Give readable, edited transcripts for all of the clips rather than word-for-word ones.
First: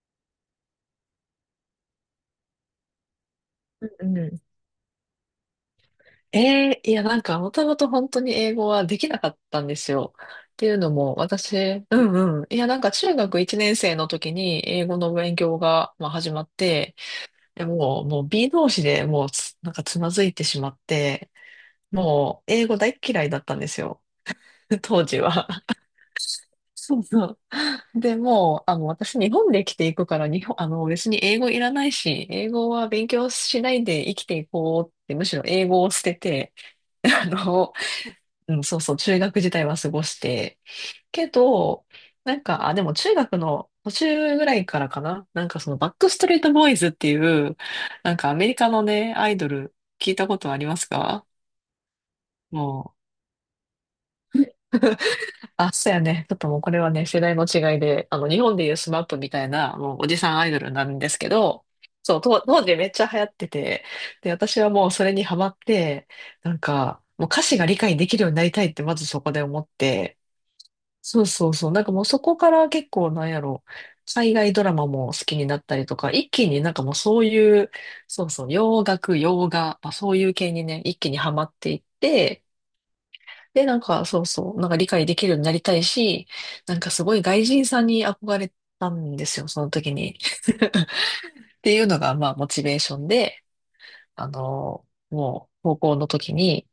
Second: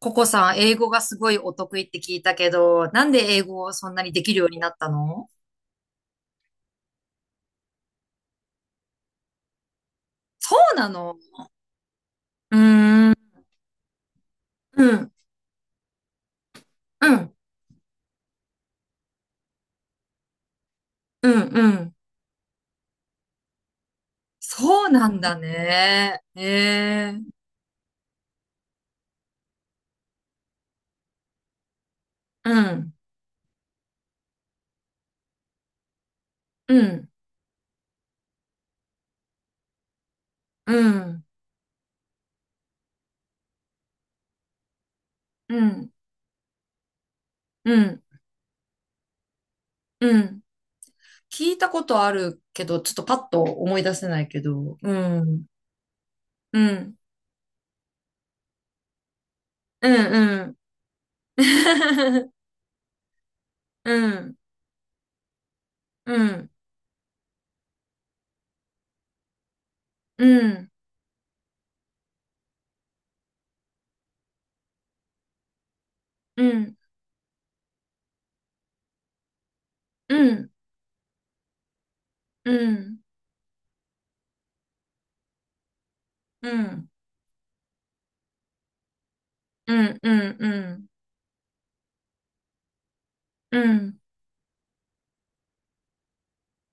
ココさん、英語がすごいお得意って聞いたけど、なんで英語をそうんなにんでうきるん。ようになったの？もともと本当に英語はできなかったんですよ。っそていううなのも、の？私、うー中ん、学1年生の時にう英語ん、の勉強が、始まって、うん、でもう、もう B 同士でもうつ、なんか、つまずいてしまっうて、ん、うん。もう、英語大っ嫌いだったんですよ。そう当なん時だは。ね。へそうえ、そう。でもう、あの、私、日本で生きていくから、日本、あの、別に英語いらないし、英う語はん、勉強しないで生きていこうって、むしろ英語を捨てて、う ん、あの、中学時代は過ごして。うん、けど、でも中学の途中ぐらいからかな。なんかうそのバん、ックストリートボーイズっていう、うん、なんかアメリカのね、アイドル聞いうたこん。とありますか？聞いたことあるけど、ちょもっとパッと思い出せないけう。ど、うん、あ、そうやね。ちょっともううこれはん、ね、世代の違いで、日本でいうスマップみたいな、うもうおじさん、んアうイん。ドルなんですけど、そう、当時めっちゃ流行ってて、うで、ん、私はもうそれにハマって、うん、もう歌詞が理解できるようになりたいってまずそこで思って、うん、そうそうそう。なんかもうそこから結構なんやろ、海外ドラマも好きになったりとか、一う気になんん、かもうそういう、そうそう、洋楽、洋画、まあ、そうういうん、系にね、一気にハマっていって、うん、で、理解できるようになりたいし、うなんん。かすごい外人さんに憧れたんですよ、そのう時んうに。ん うんっていうのが、まあ、モチベーションで、うん。高校の時に、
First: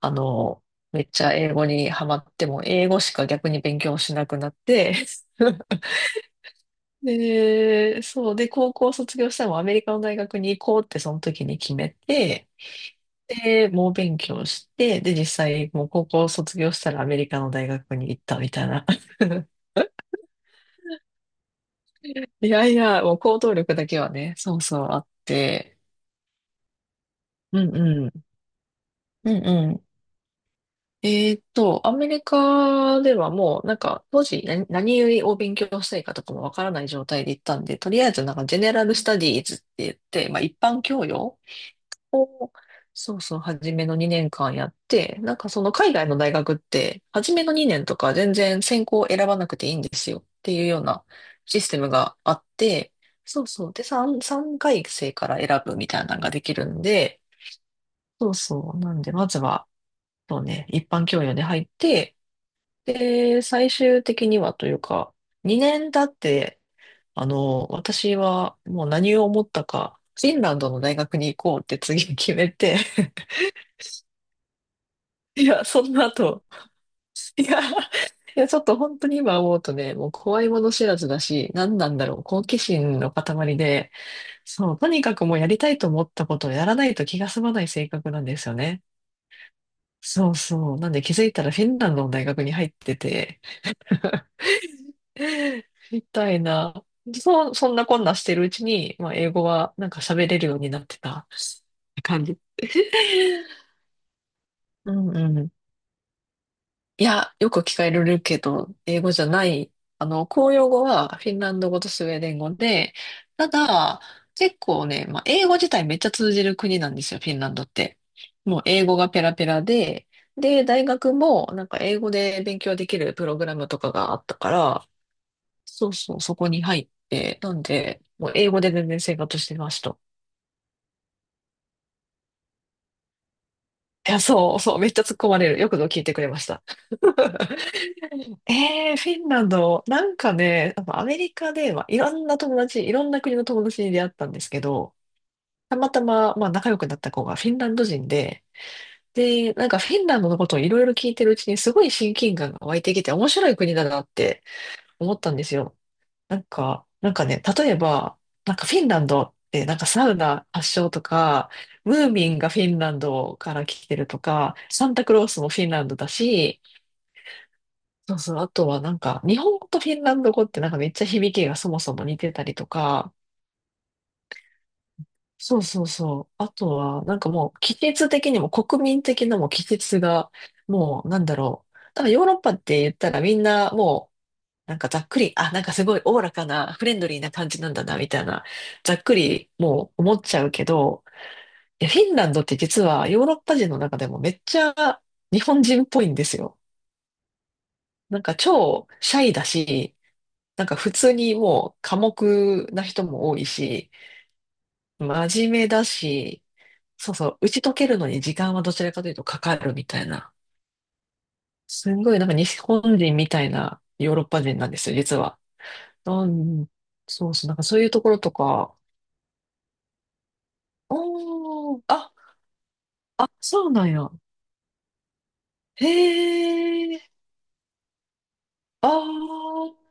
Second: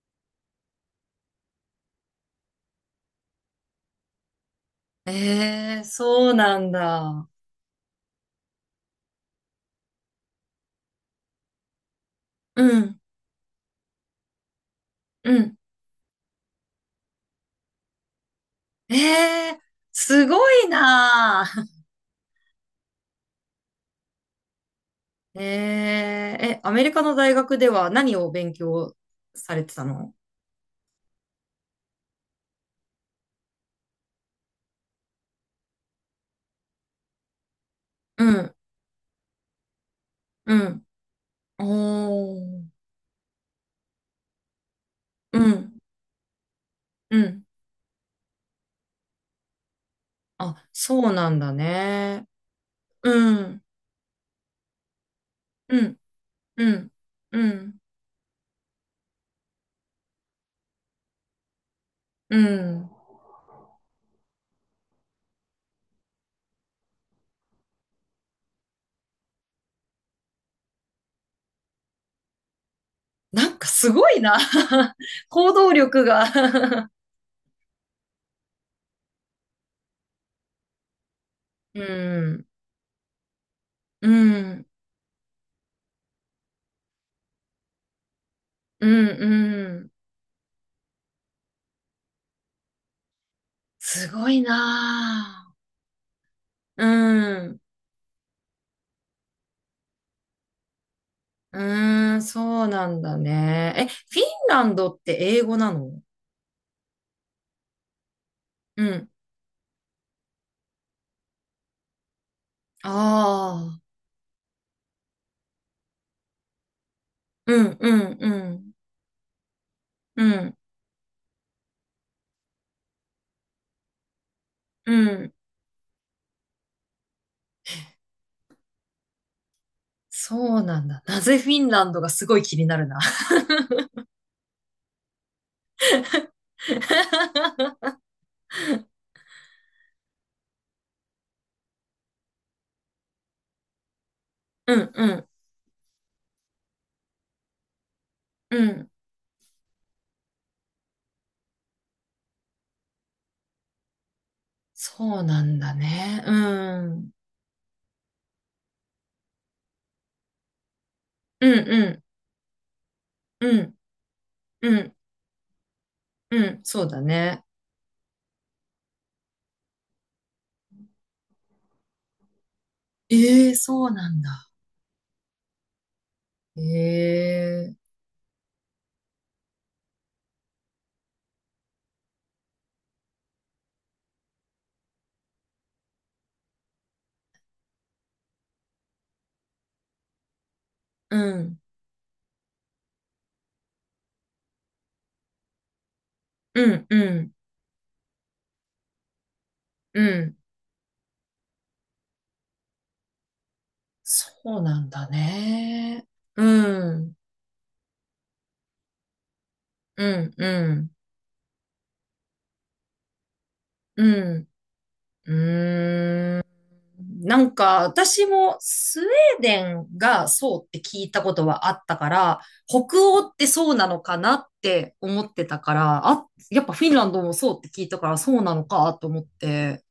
あの、めっちゃ英語にハマっても、英語しか逆に勉強しなくなって、え え、そうなんだ。で、そう。で、高校卒業したらもうアメリカの大学に行こうってその時に決めて、うんで、猛勉強して、で、実うん。際、もう高校卒業したらアメリカの大学に行ったみたいな。ええ、すごいなあ。いやいや、もう行動力だけはね、そうそうあっ えて。え、え、アメリカの大学うでんはう何ん。を勉強うんされうてたん。の？アメリカではもう、なんか、当時何を勉強したいかとかもわからない状態で行ったんで、とりあえうずなんか、んジェネラルスタディーズって言って、まあ、う一般ん。教養おを、ー。そうそう、初めの2年間やって、なんうかそのん海外の大学って、う初ん。めの2年とか全然専攻を選ばなくていいんですよってあ、いうようなそうなんだシステムがね。あって、うそうんそう。で、3、三回生から選ぶうみんたいなのができるうんんで、うんそうそう。なんで、まずは、そうね、一般教養で入って、うん。で、最終的にはというか、2年経って、私はもう何を思ったか、フィンランドの大学に行こうって次決めて。なんかすごいな。い行や、動そん力なが。 後、いや、いや、ちょっと本当に今思うとね、もう怖いもの知らずだし、何うなんだろう、好ん。奇心の塊で、うんそう、とにかくもうやりたいと思ったことをやらないと気が済まない性格なんですよね。うんうん。そうそう。なんで気づいたらフィンランドの大学に入ってて、すごいなみたいな。ぁ。うそう、ん。そんなこんなしてるうちに、まあ、英語はなんか喋れるようになってたうーん、感じ。そうなんだ ね。え、フィンランドうってんう英ん。語なの？いや、よく聞かれるけど、う英ん。語じゃない。公用語はフィンランド語とスウェーデン語あで、たあ。だ、結構ね、まあ、英語自体めっちゃ通じる国なんですよ、フィンランうドっんうて。んうもうん。英語がペラペラで、うん。で、大学もなんか英語で勉強できるプログラムとかがあったから、うん。そうそう、そこに入って、なんで、もう英語で全然生活してました。そうなんだ。なぜフィンランドがすごい気になるな。いや、そう、めっちゃ突っ込まれる。よくぞ聞いてくれました。ええフィンランド、なんかね、やっぱアメリカで、まあ、いろんな友達、いろんな国の友達に出会ったんですけうんど、うんたまたま、まあ、仲良くなった子がフィンランド人で、うん。で、なんかフィンランドのことをいろいろ聞いてるうちにすごい親近感が湧いてきて面白い国だなって思っそうたんなですんだよ。ね。うん。例えば、なんかフィンランドってなんかサウナ発祥とうか、んうムんーミンがフィンランドかうらん来てるとか、うサンんタクロースもフィンランドだうん。し、そうだね。そうそう。あとはなんか、日本語とフィンランド語ってなんかめっちゃ響きがそもそも似てたりとか、ええ、そうなんだ。そうそうそう。あとは、なんかえもう、季え。節的にも国民的なもう季節が、なんだろう。多分ヨーロッパって言ったらみんなもう、なんかざっくり、なんかすごいおおらかな、フレンドリーな感じなんだな、みたいな、ざっくりもう思っちゃうけど、うんいや、フィンランドって実はヨーロッパ人の中でもめっちゃ日本人っぽいんですよ。うんうん。なんか超シャイだし、うん、なんか普通にもう寡黙な人も多いし、そうなんだ真面目だね。し、うそん、うそう、打ち解けるのに時間はどちらかというとかかるみたういな。ん、うん、すんごいなんか日本人みたいなうヨーロッパん、人なんですよ、実うは。うーん。ん、そうなそう、んなんかそか、ういうところ私ともか、スウェーデンがそうって聞いたことはあおっー、たから、北欧ってそそううななんのや。かなって思ってたかへら、あ、やっぱフィンえ、ランドもそうって聞いたから、そうなのあかと思っー、て、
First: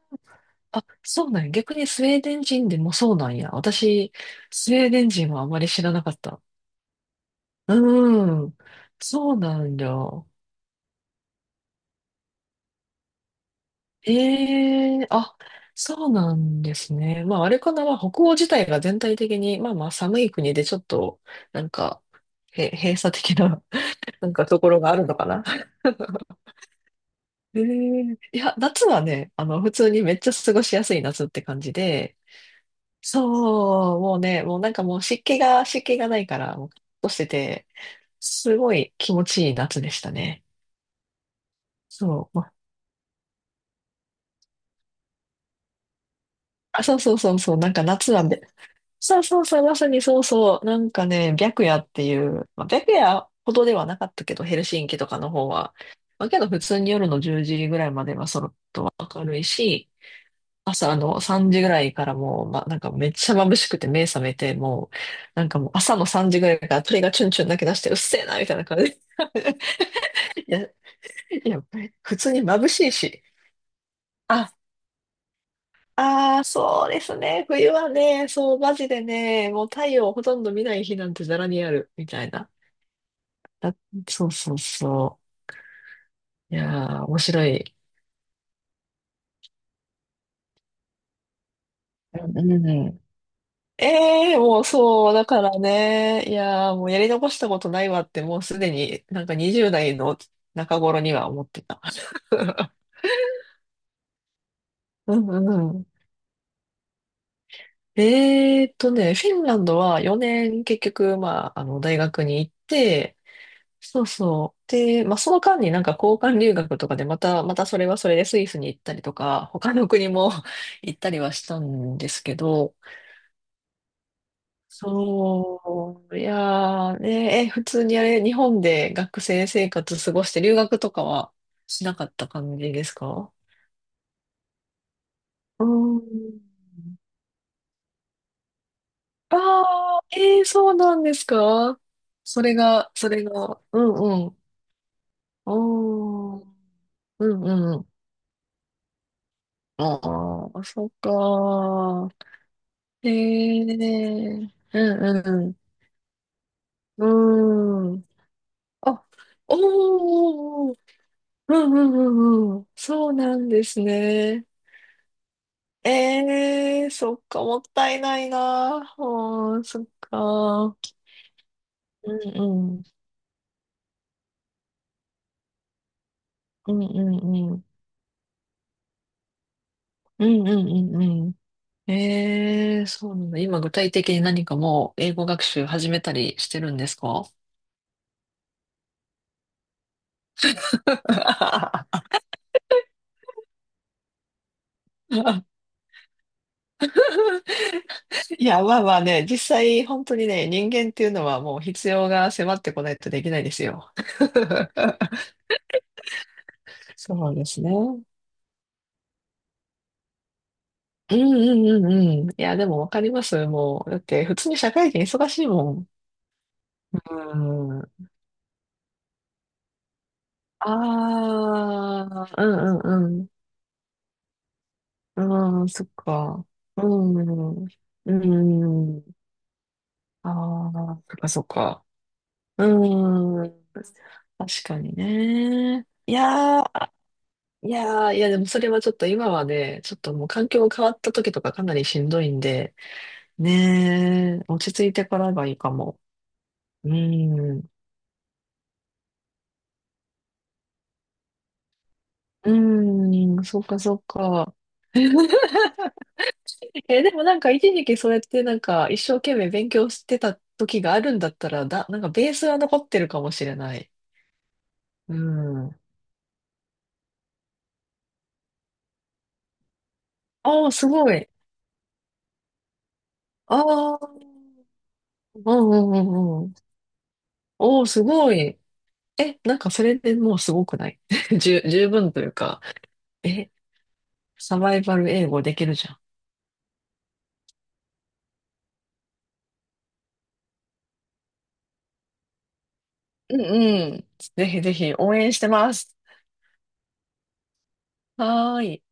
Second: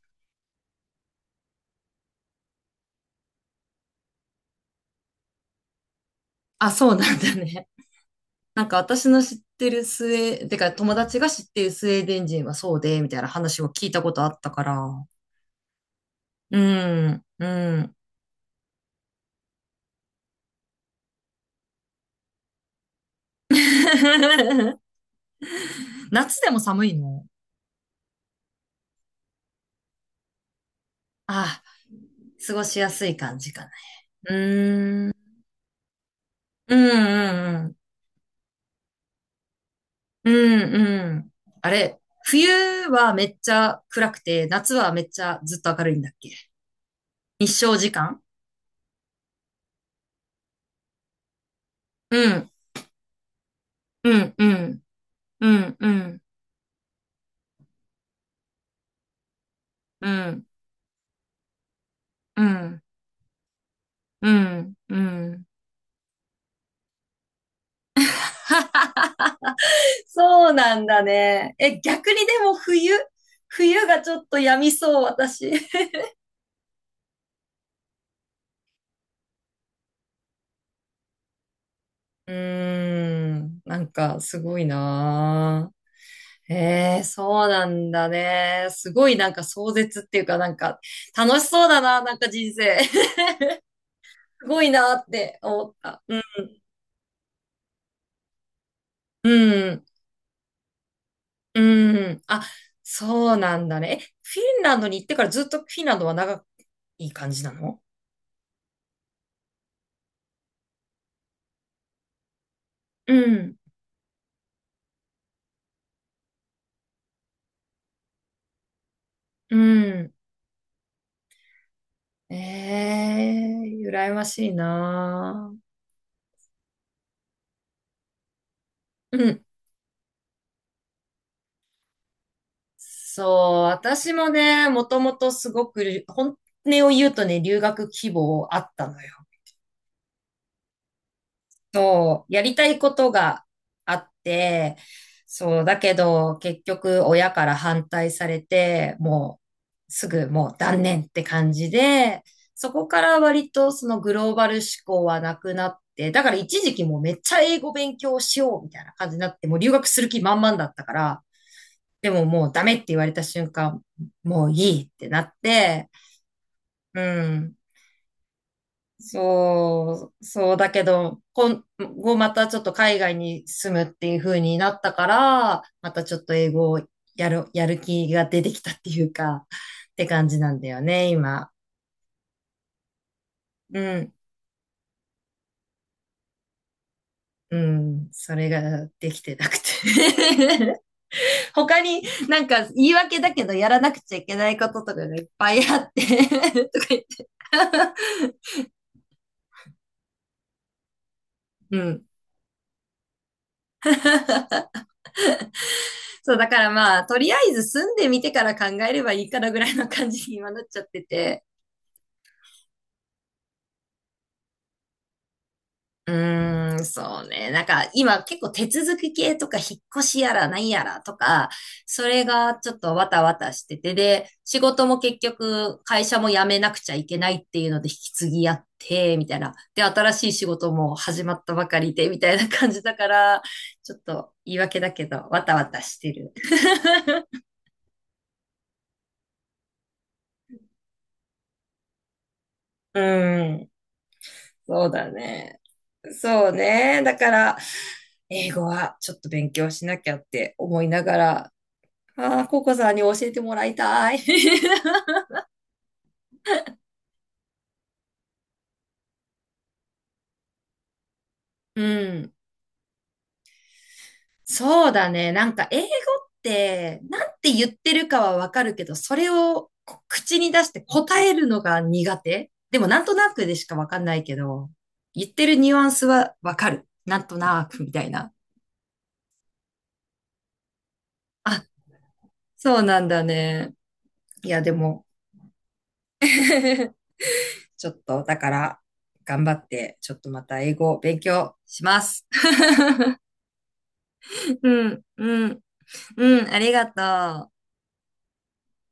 あ、そうなんや。逆にスウェーデン人でもそうなんや。私、スウェーデン人はあまり知らなかった。あ、そうなんだね。うーん、なんか私のそ知っうなてんるだ。スウェー、てか友達が知ってるスウェーデン人はそうで、みたいな話を聞いたことあったかえら。えあ、そうなうんですね。ん、まうあ、あれかな、まん。あ、北欧自体が全体的に、まあまあ、寒い国でちょっと、なんか、閉鎖的な、なんかとこ ろがあるのかな。夏でも寒いの？いや、夏はね、普通にめっちゃ過ごしやすい夏って感あじで、あ、過ごしやすい感じかな。そう、もううね、もうなんかもうーん、湿気が、湿気がないから、もう、うカッとしてん、て、うん、すごい気持ちいい夏でしたうね。ん、うんうん。あれ、そう、ま冬あ、はめっちゃ暗くて、夏はめっちゃずっと明るいんだっけ？そうそうそう日そう、なん照か時夏間。はべそうそうそう、まさにそうそう。なんかね、白夜っていうう、ん、まあ、白夜ほどではなかっうたけん、ど、うヘルん、シンキとかの方うは。ん、うん、まあ、けど普通に夜の10時ぐらいまではそろっと明るいし、うん、朝の3時ぐらいからうもう、なんん、かめっちゃ眩しくて目覚うめて、ん、もうう、なん。んかもう朝の3時ぐらいから鳥がチュンチュン鳴き出して、うっせえな、みたいな感じで。そいうや、ないんだね。や、え、逆に普通でにも眩し冬、いし。冬がちょっとあ病みそう、私。ああ、そうですね。冬はね、そう、マジでね、もう太陽をほとんど見ない日なんてざらにある、みたいうーな。ん、だなんかそうすそごういそなぁ。う。いえやえ、ー、面そ白うない。んだね。すごいなんか壮絶っていうかなんか楽しそうだな、なんうかん人うん生。うん ええーすもごういなっそう、だてから思った。うん、ね、いやー、もうやり残したことないわって、もうすでになんうか20ん、代の中頃には思ってうた。ん。あ、そうなんだね。え、フィンランドに行ってうからんうずっんとフうィンん。ランドは長い感じなの？フィンランドは4年結局、まあ、大学に行っうて、ん、そうそう。で、まあ、その間になんか交換留学とかでまたそれはそれでスイスに行ったりとか、う他の国ん。も 行ったりはしたんですえけど、え、羨ましいなぁ。そう、いやーね、え、普通にあれ、日本でう学ん。生生活過ごして留学とかはしなかった感じですか？そう、私もね、もともとすうごく、本ん。音を言うとね、留学希望あったのよ。ああ、えー、そうなんですか？そう、やそりれたいこが、そとれがが、うあっんうん。て、そう、だけど、おー、結局、う親からんう反ん。対されて、もう、あすぐもうあ、断そっ念っか。て感じで、そこかへら割え、とそのグローうバんル思考はなくうなって、だから一時期もうめっちゃ英語ん。う勉ん。強しようみたいなあ、感じになって、もう留学する気満々だおっー、たから、うんうんでももううんうダん。メって言わそれうたなん瞬です間、もね。ういいってなって、ええ、うそっか、ん。もったいないな。うん、そっそう、そうか。うだん。けど、今後まうたちょっとん。海外に住むっていう風になったから、またちょっと英語うをんうやんる、うん。やる気が出てきたっていうか、ってう感じんなうんだんようんね、うん。今。ええ、そうなんだ。今具う体的ん、に何かもう英語学習始めたりしてるんですか？ うん、それができてなくて。 他になんか言い訳だけどやらなくちゃいけないこととかがいっぱ いあって とか言って。 いや、まあまあね、実際本当にね、人間っていうのはもう う必ん。要が迫ってこないとできないですよ。そう、だからまあ、とりそうあでえすずね。住んうでみてから考えればいいからぐらいの感じに今なっちゃってんうて。んうんうん。いや、でもわかります。もう、だって普通に社会人忙しいもん。うーん、そうね。なんうかん。今結構手続き系とか引っ越しやら何あやらとか、それあ、うがちょっんとわうたんわたしてて、で、仕事も結うん。うん、局そっ会社も辞か。めなくうちゃいけないっていん。うので引きう継ぎやって、ん。みたいな。で、新しい仕事あもあ、そっ始かまそっったばかか。りで、みたいな感じだから、うん。ちょっと言い確か訳だにけど、わたわたね。している。やーいやー、いやでもそれはちょっと今はね、ちょっともう環境が変わった時とかかなりしんどいんで、うん。ねー、落ちそ着ういてだからがいいね。かも。そううね。だかーら、ん。英語はちょっと勉強しなきゃって思いながら、ああ、うココさんに教えてん、もそうらいかそうたい。か。え、でもなんか一時期それってなんか一生懸命勉強してた時があるんだったら、うなんかベん。ースは残ってるかもしれない。そうだうね。なんか英語ん。って、なんて言ってるかはわかるけど、それをこう口に出あしあ、てすご答い。えるのが苦手。でもなんとなくであしかわあ、かんないけど、言ってうるニんうュアンんうスはんうん。わかる。なんとなおくお、みたすいな。ごい。え、なんかそれでもうすごくない？ あ、十分というか。そうなんだえ、ね。いサや、でバイバも ル英語できるじゃん。ちょっと、だから、頑張って、ちょっとまた英語を勉強します。うんうん。ぜひうぜひん、応援しうてん、ます。うん、ありがとう。はーい。